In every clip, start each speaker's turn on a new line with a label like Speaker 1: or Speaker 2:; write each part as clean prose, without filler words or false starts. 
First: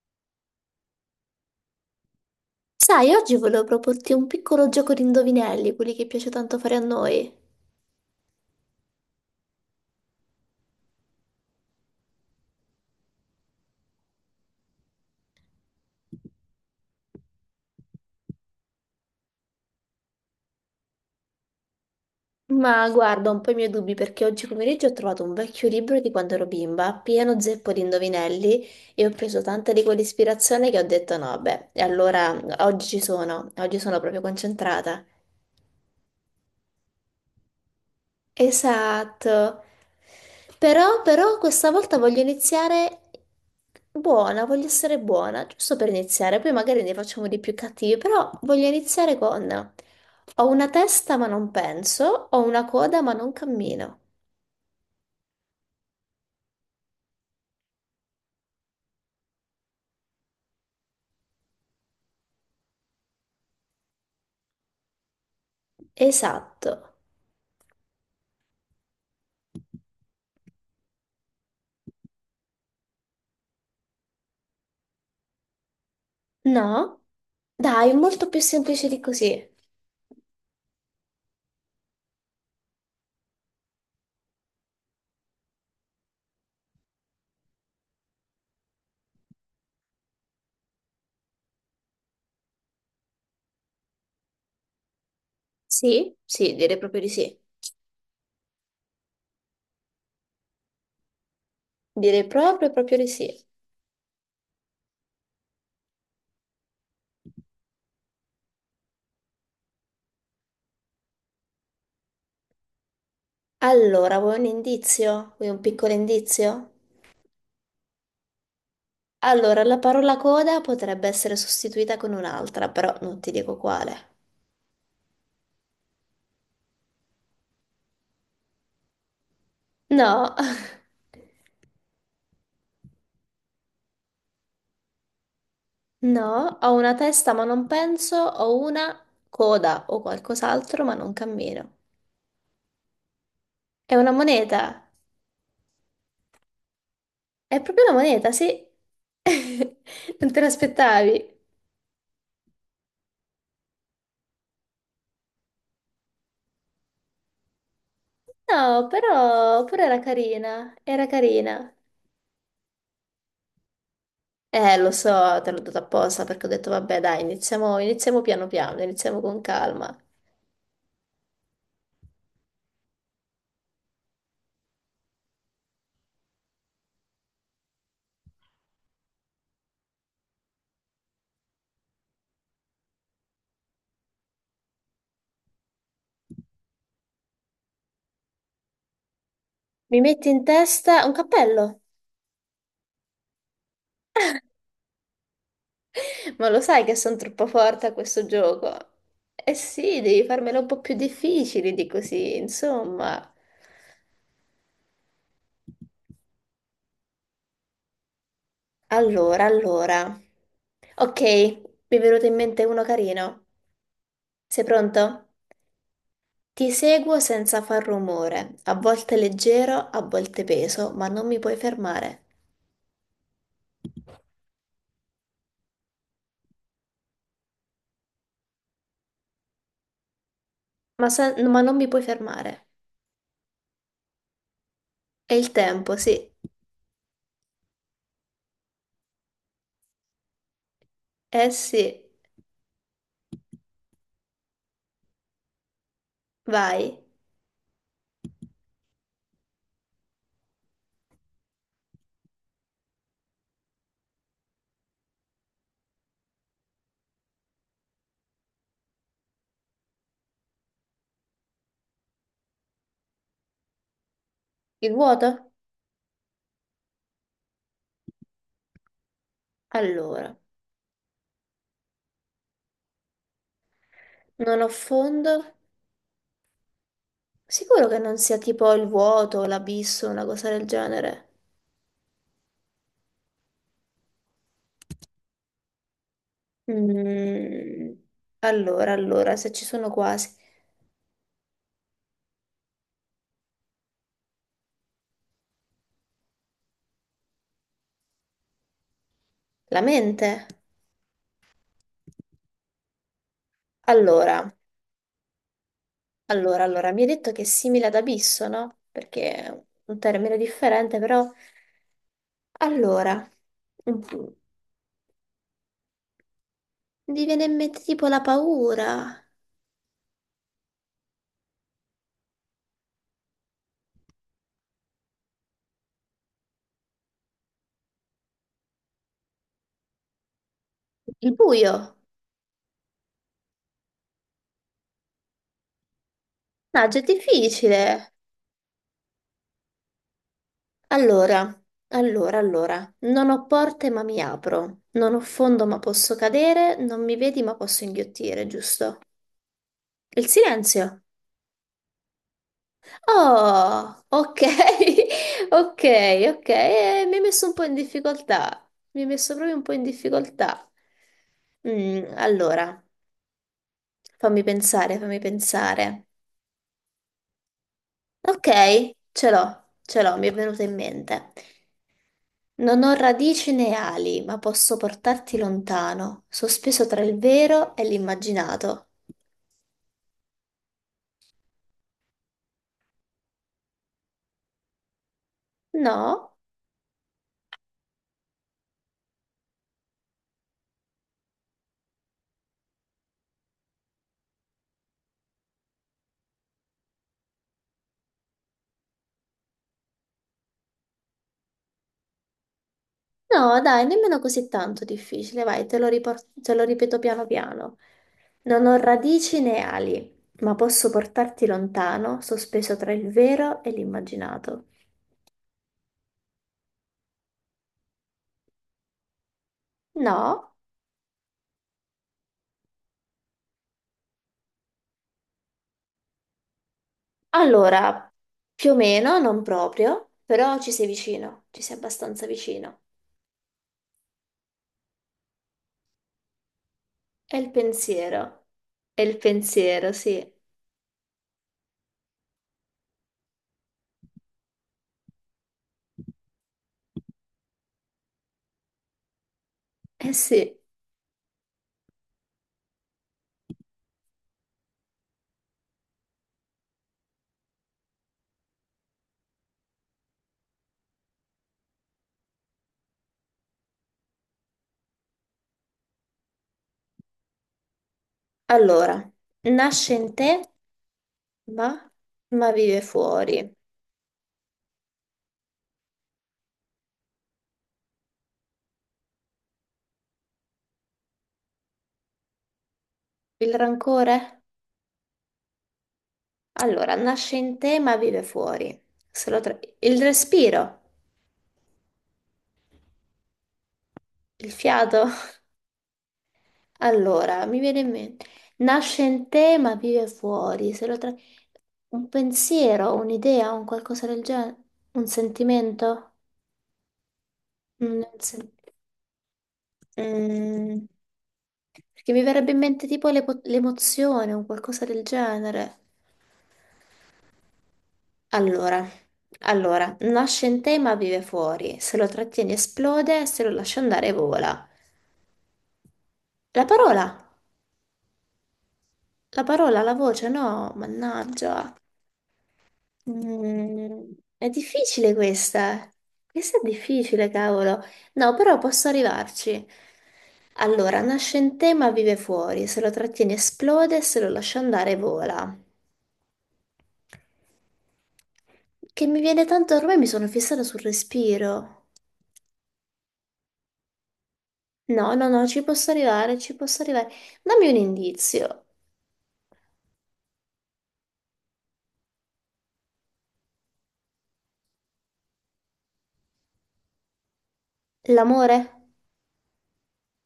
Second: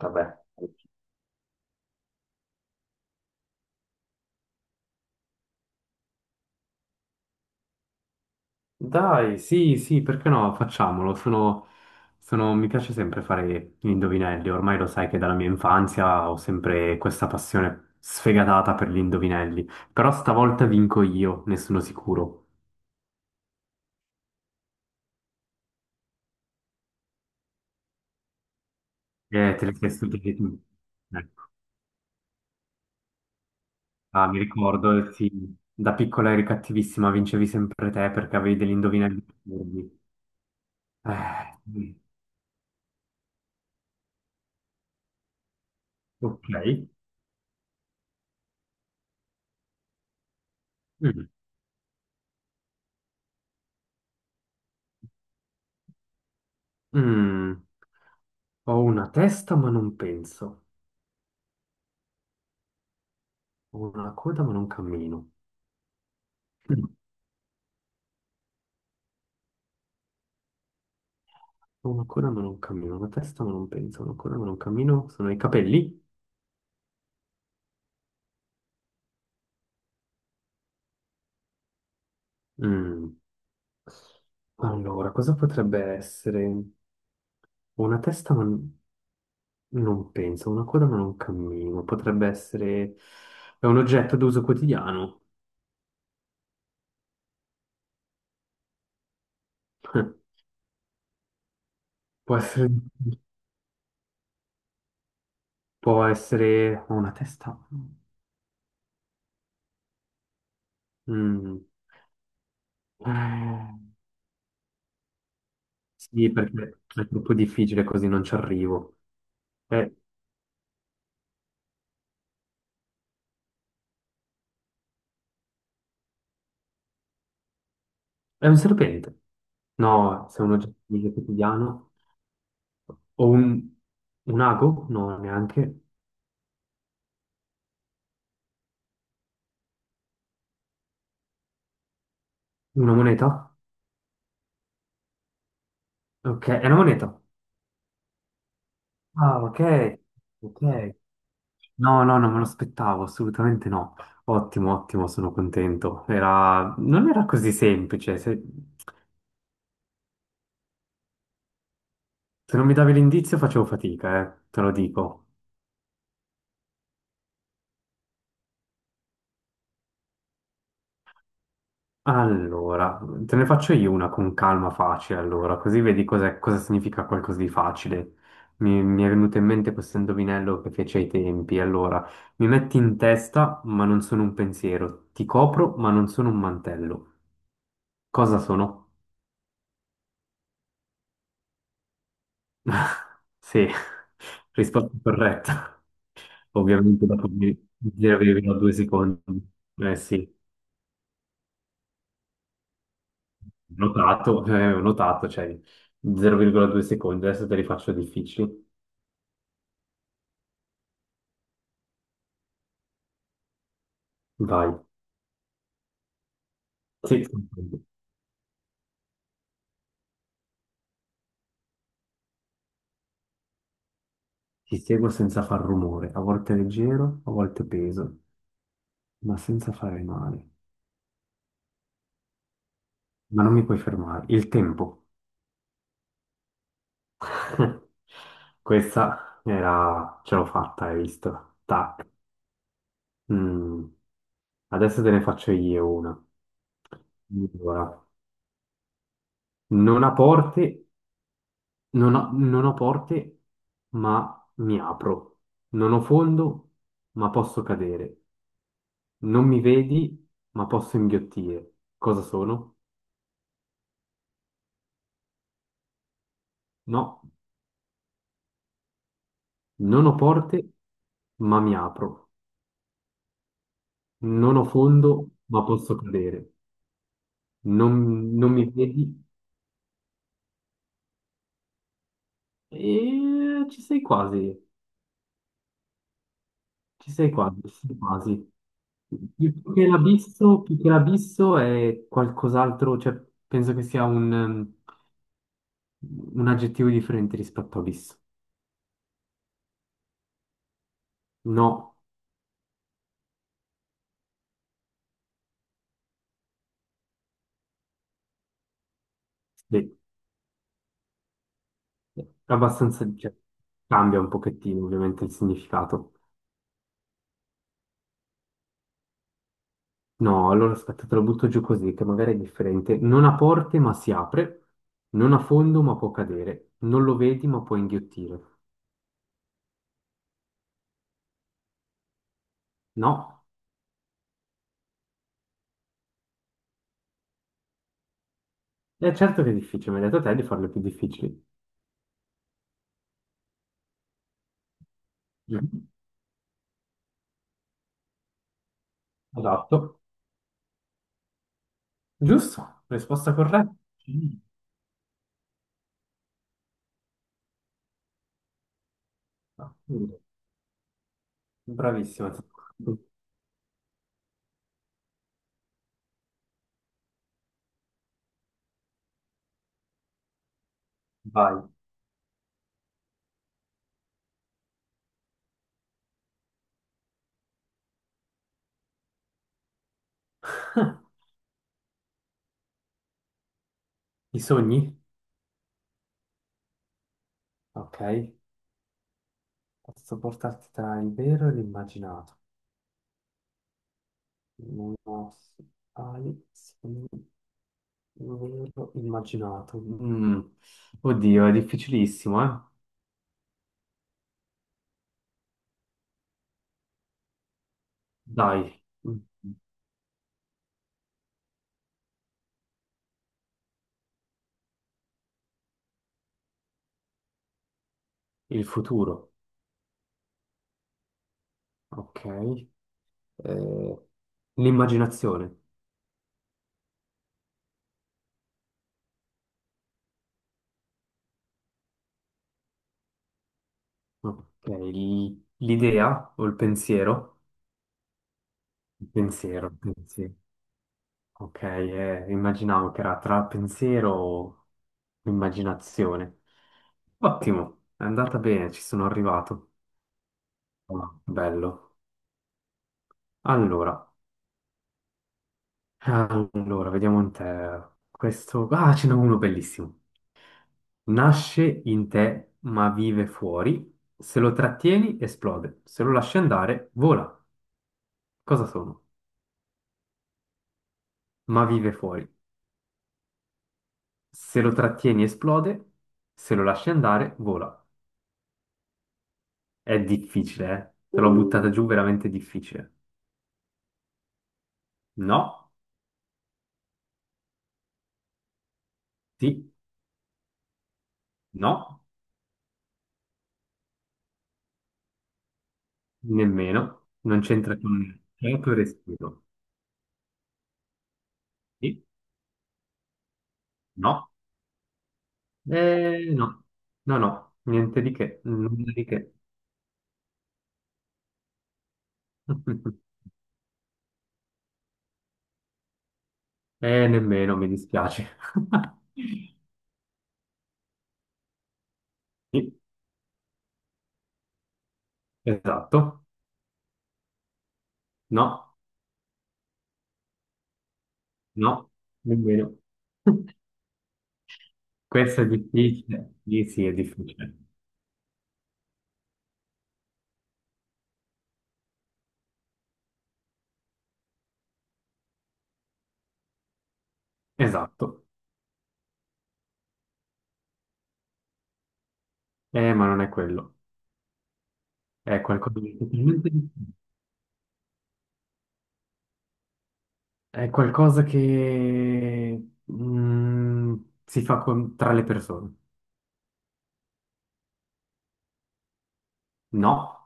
Speaker 1: Vabbè.
Speaker 2: Sai, oggi volevo proporti un piccolo gioco di indovinelli, quelli che piace tanto fare a noi.
Speaker 1: Dai, sì, sì, perché no? Facciamolo. Mi piace sempre fare gli indovinelli. Ormai lo sai che dalla mia infanzia ho sempre questa passione sfegatata per gli indovinelli. Però stavolta vinco io, ne sono sicuro.
Speaker 2: Ma guarda, ho un po' i miei dubbi perché oggi pomeriggio ho trovato un vecchio libro di quando ero bimba, pieno zeppo di indovinelli, e ho preso
Speaker 1: Te
Speaker 2: tanta
Speaker 1: le
Speaker 2: di
Speaker 1: sei studiate tu.
Speaker 2: quell'ispirazione che ho detto no,
Speaker 1: Ecco.
Speaker 2: beh, e allora oggi ci sono, oggi sono proprio
Speaker 1: Ah, mi ricordo,
Speaker 2: concentrata.
Speaker 1: sì, da piccola eri cattivissima, vincevi sempre te perché avevi degli indovinelli
Speaker 2: Esatto.
Speaker 1: assurdi.
Speaker 2: Però
Speaker 1: Eh,
Speaker 2: questa volta voglio iniziare buona, voglio essere buona, giusto per iniziare,
Speaker 1: ok.
Speaker 2: poi magari ne facciamo di più cattivi, però voglio iniziare con ho una testa ma
Speaker 1: Mm.
Speaker 2: non penso, ho una coda ma non cammino.
Speaker 1: Mm. Ho una testa ma non penso. Ho una coda ma non cammino.
Speaker 2: Esatto.
Speaker 1: Mm. Ho una coda ma non cammino, una testa ma non penso, una coda ma non cammino. Sono i capelli?
Speaker 2: No? Dai, molto più semplice di così.
Speaker 1: Mm. Allora, cosa potrebbe essere? Ho una testa ma n- Non penso, ho una coda ma non cammino. Potrebbe essere... È un oggetto d'uso quotidiano.
Speaker 2: Sì? Sì, direi proprio di sì. Direi
Speaker 1: Può essere...
Speaker 2: proprio di sì.
Speaker 1: Può essere... Ho una testa... Mm. Eh,
Speaker 2: Allora, vuoi un indizio? Vuoi un piccolo
Speaker 1: sì,
Speaker 2: indizio?
Speaker 1: perché è troppo difficile così, non ci arrivo.
Speaker 2: Allora, la
Speaker 1: È,
Speaker 2: parola coda potrebbe essere sostituita con un'altra, però non ti dico quale.
Speaker 1: è un serpente. No,
Speaker 2: No,
Speaker 1: se è un oggetto di uso quotidiano. O un, un ago? No, neanche.
Speaker 2: no, ho una testa ma non penso, ho una coda o qualcos'altro ma non cammino.
Speaker 1: Una moneta?
Speaker 2: È una moneta,
Speaker 1: Ok, è una moneta.
Speaker 2: è proprio una moneta, sì.
Speaker 1: Ah, ok.
Speaker 2: Non te
Speaker 1: Ok.
Speaker 2: l'aspettavi?
Speaker 1: No, no, non me lo aspettavo, assolutamente no. Ottimo, ottimo, sono contento. Era... Non era così semplice.
Speaker 2: No, però era carina, era carina.
Speaker 1: Se non mi davi l'indizio facevo fatica, te lo
Speaker 2: Lo
Speaker 1: dico.
Speaker 2: so, te l'ho dato apposta perché ho detto, vabbè, dai, iniziamo, iniziamo piano piano, iniziamo con calma.
Speaker 1: Allora, te ne faccio io una con calma facile, allora, così vedi cosa significa qualcosa di facile. Mi è venuto in mente questo indovinello che fece ai tempi. Allora, mi metti in testa, ma non sono un pensiero. Ti copro, ma non sono un mantello. Cosa sono?
Speaker 2: Mi metti in testa un cappello?
Speaker 1: Sì, risposta corretta.
Speaker 2: Ma lo sai che
Speaker 1: Ovviamente
Speaker 2: sono
Speaker 1: dopo
Speaker 2: troppo
Speaker 1: mi
Speaker 2: forte a
Speaker 1: mi
Speaker 2: questo
Speaker 1: avevi due
Speaker 2: gioco?
Speaker 1: secondi.
Speaker 2: Eh
Speaker 1: Eh
Speaker 2: sì, devi
Speaker 1: sì,
Speaker 2: farmelo un po' più difficile di così, insomma.
Speaker 1: notato, ho notato, cioè 0,2 secondi. Adesso te li faccio difficili.
Speaker 2: Allora, allora. Ok, mi è venuto in mente uno carino. Sei
Speaker 1: Vai.
Speaker 2: pronto? Ti seguo
Speaker 1: Sì,
Speaker 2: senza
Speaker 1: sì,
Speaker 2: far rumore, a volte leggero, a volte peso, ma non mi puoi fermare.
Speaker 1: ti seguo senza far rumore, a volte leggero, a volte peso, ma senza fare male.
Speaker 2: Ma, ma non mi puoi fermare.
Speaker 1: Ma non mi puoi fermare. Il tempo.
Speaker 2: È il tempo, sì.
Speaker 1: Questa era... ce l'ho fatta, hai
Speaker 2: Eh
Speaker 1: visto? Tac.
Speaker 2: sì,
Speaker 1: Mm. Adesso te ne faccio io una.
Speaker 2: vai.
Speaker 1: Allora, non ha porte, non ho porte, ma mi apro. Non ho fondo, ma posso cadere. Non mi vedi, ma posso inghiottire. Cosa sono?
Speaker 2: Il vuoto?
Speaker 1: No, non ho
Speaker 2: Allora,
Speaker 1: porte, ma mi apro. Non
Speaker 2: non
Speaker 1: ho
Speaker 2: ho
Speaker 1: fondo,
Speaker 2: fondo.
Speaker 1: ma posso cadere.
Speaker 2: Sicuro che non sia
Speaker 1: Non mi
Speaker 2: tipo il
Speaker 1: vedi?
Speaker 2: vuoto, l'abisso, una cosa del genere?
Speaker 1: E ci sei quasi, ci sei quasi, ci
Speaker 2: Mm,
Speaker 1: sei quasi.
Speaker 2: allora, se ci sono quasi.
Speaker 1: Più che l'abisso è qualcos'altro, cioè penso che sia un aggettivo differente rispetto a abisso.
Speaker 2: La mente?
Speaker 1: No,
Speaker 2: Allora, allora, mi hai detto che è simile ad abisso, no? Perché è
Speaker 1: beh,
Speaker 2: un termine differente, però...
Speaker 1: abbastanza,
Speaker 2: Allora,
Speaker 1: cioè,
Speaker 2: mm,
Speaker 1: cambia un pochettino ovviamente il significato.
Speaker 2: mi viene in mente tipo la paura,
Speaker 1: No, allora aspetta, te lo butto giù così, che magari è differente. Non ha porte ma si apre, non ha fondo ma può cadere, non lo vedi ma può inghiottire.
Speaker 2: il buio.
Speaker 1: No,
Speaker 2: No, è difficile.
Speaker 1: è certo che è difficile, mi hai detto te di farle più difficili.
Speaker 2: Allora, allora, non ho porte ma mi apro, non ho fondo
Speaker 1: Giusto.
Speaker 2: ma posso cadere, non mi vedi ma posso inghiottire, giusto?
Speaker 1: Esatto,
Speaker 2: Il silenzio.
Speaker 1: giusto, risposta corretta.
Speaker 2: Oh, ok, ok, ok, mi hai messo un po' in difficoltà, mi hai messo proprio un po' in
Speaker 1: Mm.
Speaker 2: difficoltà. Mm,
Speaker 1: Bravissima.
Speaker 2: allora, fammi pensare. Ok, ce l'ho, mi è venuta in mente.
Speaker 1: Vai.
Speaker 2: Non ho radici né ali, ma posso portarti lontano, sospeso tra il vero e l'immaginato.
Speaker 1: I sogni?
Speaker 2: No,
Speaker 1: Ok, posso portarti tra il vero e l'immaginato. Non ho- Hai sogni. Non me l'ho immaginato. Mm. Oddio, è difficilissimo, eh?
Speaker 2: no, dai, nemmeno così tanto difficile, vai, te lo ripeto piano piano. Non ho
Speaker 1: Dai, mm,
Speaker 2: radici né ali, ma posso portarti lontano, sospeso tra il vero e l'immaginato.
Speaker 1: il futuro,
Speaker 2: No,
Speaker 1: ok. Eh, l'immaginazione,
Speaker 2: allora, più o meno, non proprio, però ci sei vicino, ci sei abbastanza vicino.
Speaker 1: ok. L'idea o il
Speaker 2: È
Speaker 1: pensiero?
Speaker 2: il pensiero, è
Speaker 1: Il
Speaker 2: il
Speaker 1: pensiero,
Speaker 2: pensiero,
Speaker 1: il
Speaker 2: sì.
Speaker 1: pensiero. Ok, immaginavo che era tra pensiero o immaginazione. Ottimo, è andata bene, ci sono arrivato.
Speaker 2: Eh sì.
Speaker 1: Ah, bello. Allora. Allora, vediamo in te. Questo... Ah, ce n'è uno bellissimo. Nasce in te, ma vive fuori. Se lo trattieni, esplode. Se lo lasci andare, vola. Cosa sono?
Speaker 2: Allora, nasce in te,
Speaker 1: Ma
Speaker 2: ma,
Speaker 1: vive fuori.
Speaker 2: ma vive fuori.
Speaker 1: Se lo trattieni, esplode. Se lo lasci andare, vola. È difficile, eh? Te l'ho buttata giù, veramente difficile.
Speaker 2: Il rancore?
Speaker 1: No,
Speaker 2: Allora, nasce in te, ma vive fuori. Se lo tra-
Speaker 1: sì,
Speaker 2: Il respiro,
Speaker 1: no,
Speaker 2: il fiato.
Speaker 1: nemmeno. Non
Speaker 2: Allora, mi
Speaker 1: c'entra
Speaker 2: viene in
Speaker 1: con
Speaker 2: mente,
Speaker 1: il tuo
Speaker 2: nasce in
Speaker 1: respiro.
Speaker 2: te ma vive fuori, se lo tra-
Speaker 1: Sì,
Speaker 2: un pensiero, un'idea, un qualcosa del
Speaker 1: no.
Speaker 2: genere, un sentimento?
Speaker 1: No, no, no,
Speaker 2: Mm,
Speaker 1: niente di
Speaker 2: non
Speaker 1: che,
Speaker 2: sen-
Speaker 1: nulla di che.
Speaker 2: mm, perché mi verrebbe in mente tipo l'emozione, un qualcosa del genere.
Speaker 1: Nemmeno, mi dispiace.
Speaker 2: Allora, allora, nasce in te ma vive fuori, se lo trattieni
Speaker 1: Sì,
Speaker 2: esplode, se lo lasci andare vola.
Speaker 1: esatto,
Speaker 2: La parola,
Speaker 1: no,
Speaker 2: la parola, la voce, no, mannaggia.
Speaker 1: no, nemmeno.
Speaker 2: Mm, è difficile
Speaker 1: Questo è
Speaker 2: questa.
Speaker 1: difficile.
Speaker 2: Questa è
Speaker 1: Sì, sì, è
Speaker 2: difficile,
Speaker 1: difficile.
Speaker 2: cavolo. No, però posso arrivarci. Allora, nasce in te ma vive fuori. Se lo trattiene esplode, se lo lascia andare vola.
Speaker 1: Esatto,
Speaker 2: Che mi viene tanto, ormai mi sono fissata sul respiro.
Speaker 1: ma non è quello. È
Speaker 2: No, ci
Speaker 1: qualcosa
Speaker 2: posso
Speaker 1: di
Speaker 2: arrivare,
Speaker 1: totalmente
Speaker 2: ci posso
Speaker 1: differente.
Speaker 2: arrivare. Dammi un indizio.
Speaker 1: È qualcosa che mm, tra le persone.
Speaker 2: L'amore
Speaker 1: No,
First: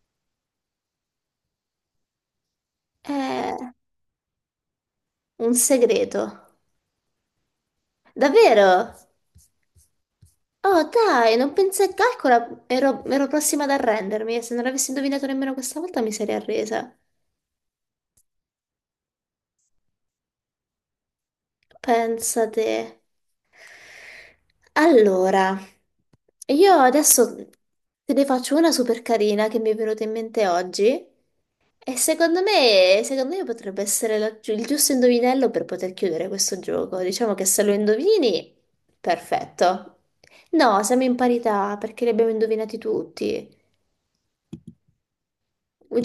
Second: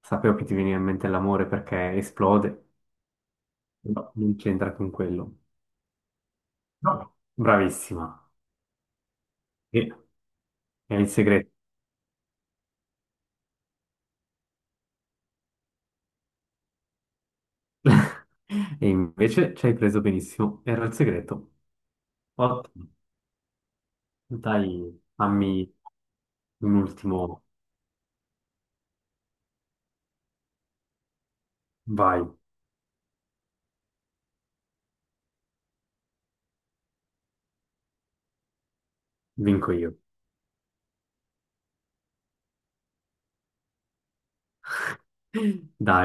Speaker 1: sapevo che ti veniva in mente l'amore perché esplode,
Speaker 2: è
Speaker 1: no, non c'entra con quello.
Speaker 2: un segreto.
Speaker 1: No. Bravissima.
Speaker 2: Davvero?
Speaker 1: E
Speaker 2: Oh
Speaker 1: era il
Speaker 2: dai, non
Speaker 1: segreto.
Speaker 2: pensavo, calcola, ero prossima ad arrendermi e se non avessi indovinato nemmeno questa volta mi sarei arresa.
Speaker 1: E invece ci hai preso benissimo. Era il segreto.
Speaker 2: Pensate.
Speaker 1: Ottimo. Dai,
Speaker 2: Allora,
Speaker 1: fammi
Speaker 2: io
Speaker 1: un
Speaker 2: adesso
Speaker 1: ultimo.
Speaker 2: te ne faccio una super carina che mi è venuta in mente oggi e
Speaker 1: Vai,
Speaker 2: secondo me potrebbe essere il giusto indovinello per poter chiudere questo gioco. Diciamo che se lo indovini,
Speaker 1: vinco
Speaker 2: perfetto.
Speaker 1: io.
Speaker 2: No, siamo in parità perché li abbiamo indovinati tutti.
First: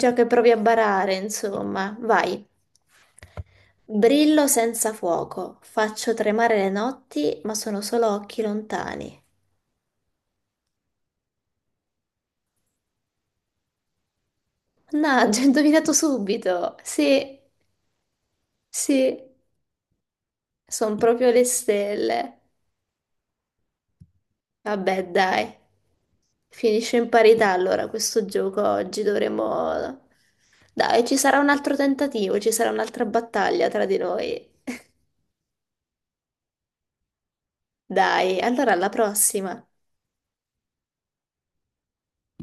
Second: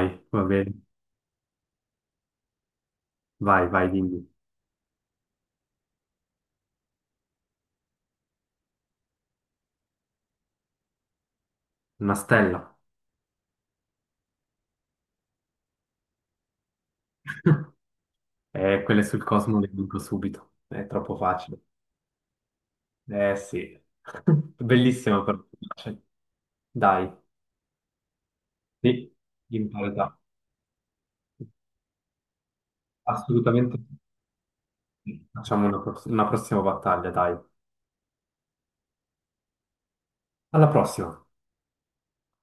Speaker 2: Già che
Speaker 1: va
Speaker 2: provi a
Speaker 1: bene.
Speaker 2: barare, insomma, vai.
Speaker 1: Vai, vai, dimmi.
Speaker 2: Brillo senza fuoco, faccio tremare le notti, ma sono solo occhi lontani.
Speaker 1: Una stella.
Speaker 2: Mannaggia, ho indovinato subito. Sì,
Speaker 1: Quelle
Speaker 2: sì,
Speaker 1: sul Cosmo le vinco subito. È
Speaker 2: sono
Speaker 1: troppo
Speaker 2: proprio le
Speaker 1: facile.
Speaker 2: stelle.
Speaker 1: Eh sì.
Speaker 2: Vabbè,
Speaker 1: Bellissima però.
Speaker 2: dai.
Speaker 1: Cioè,
Speaker 2: Finisce in
Speaker 1: dai,
Speaker 2: parità allora questo gioco oggi,
Speaker 1: sì, in
Speaker 2: dovremo...
Speaker 1: parità.
Speaker 2: Dai, ci sarà un altro tentativo, ci sarà un'altra battaglia
Speaker 1: Assolutamente,
Speaker 2: tra
Speaker 1: sì.
Speaker 2: di noi.
Speaker 1: Facciamo una prossima battaglia, dai.
Speaker 2: Dai, allora alla prossima.
Speaker 1: Alla prossima.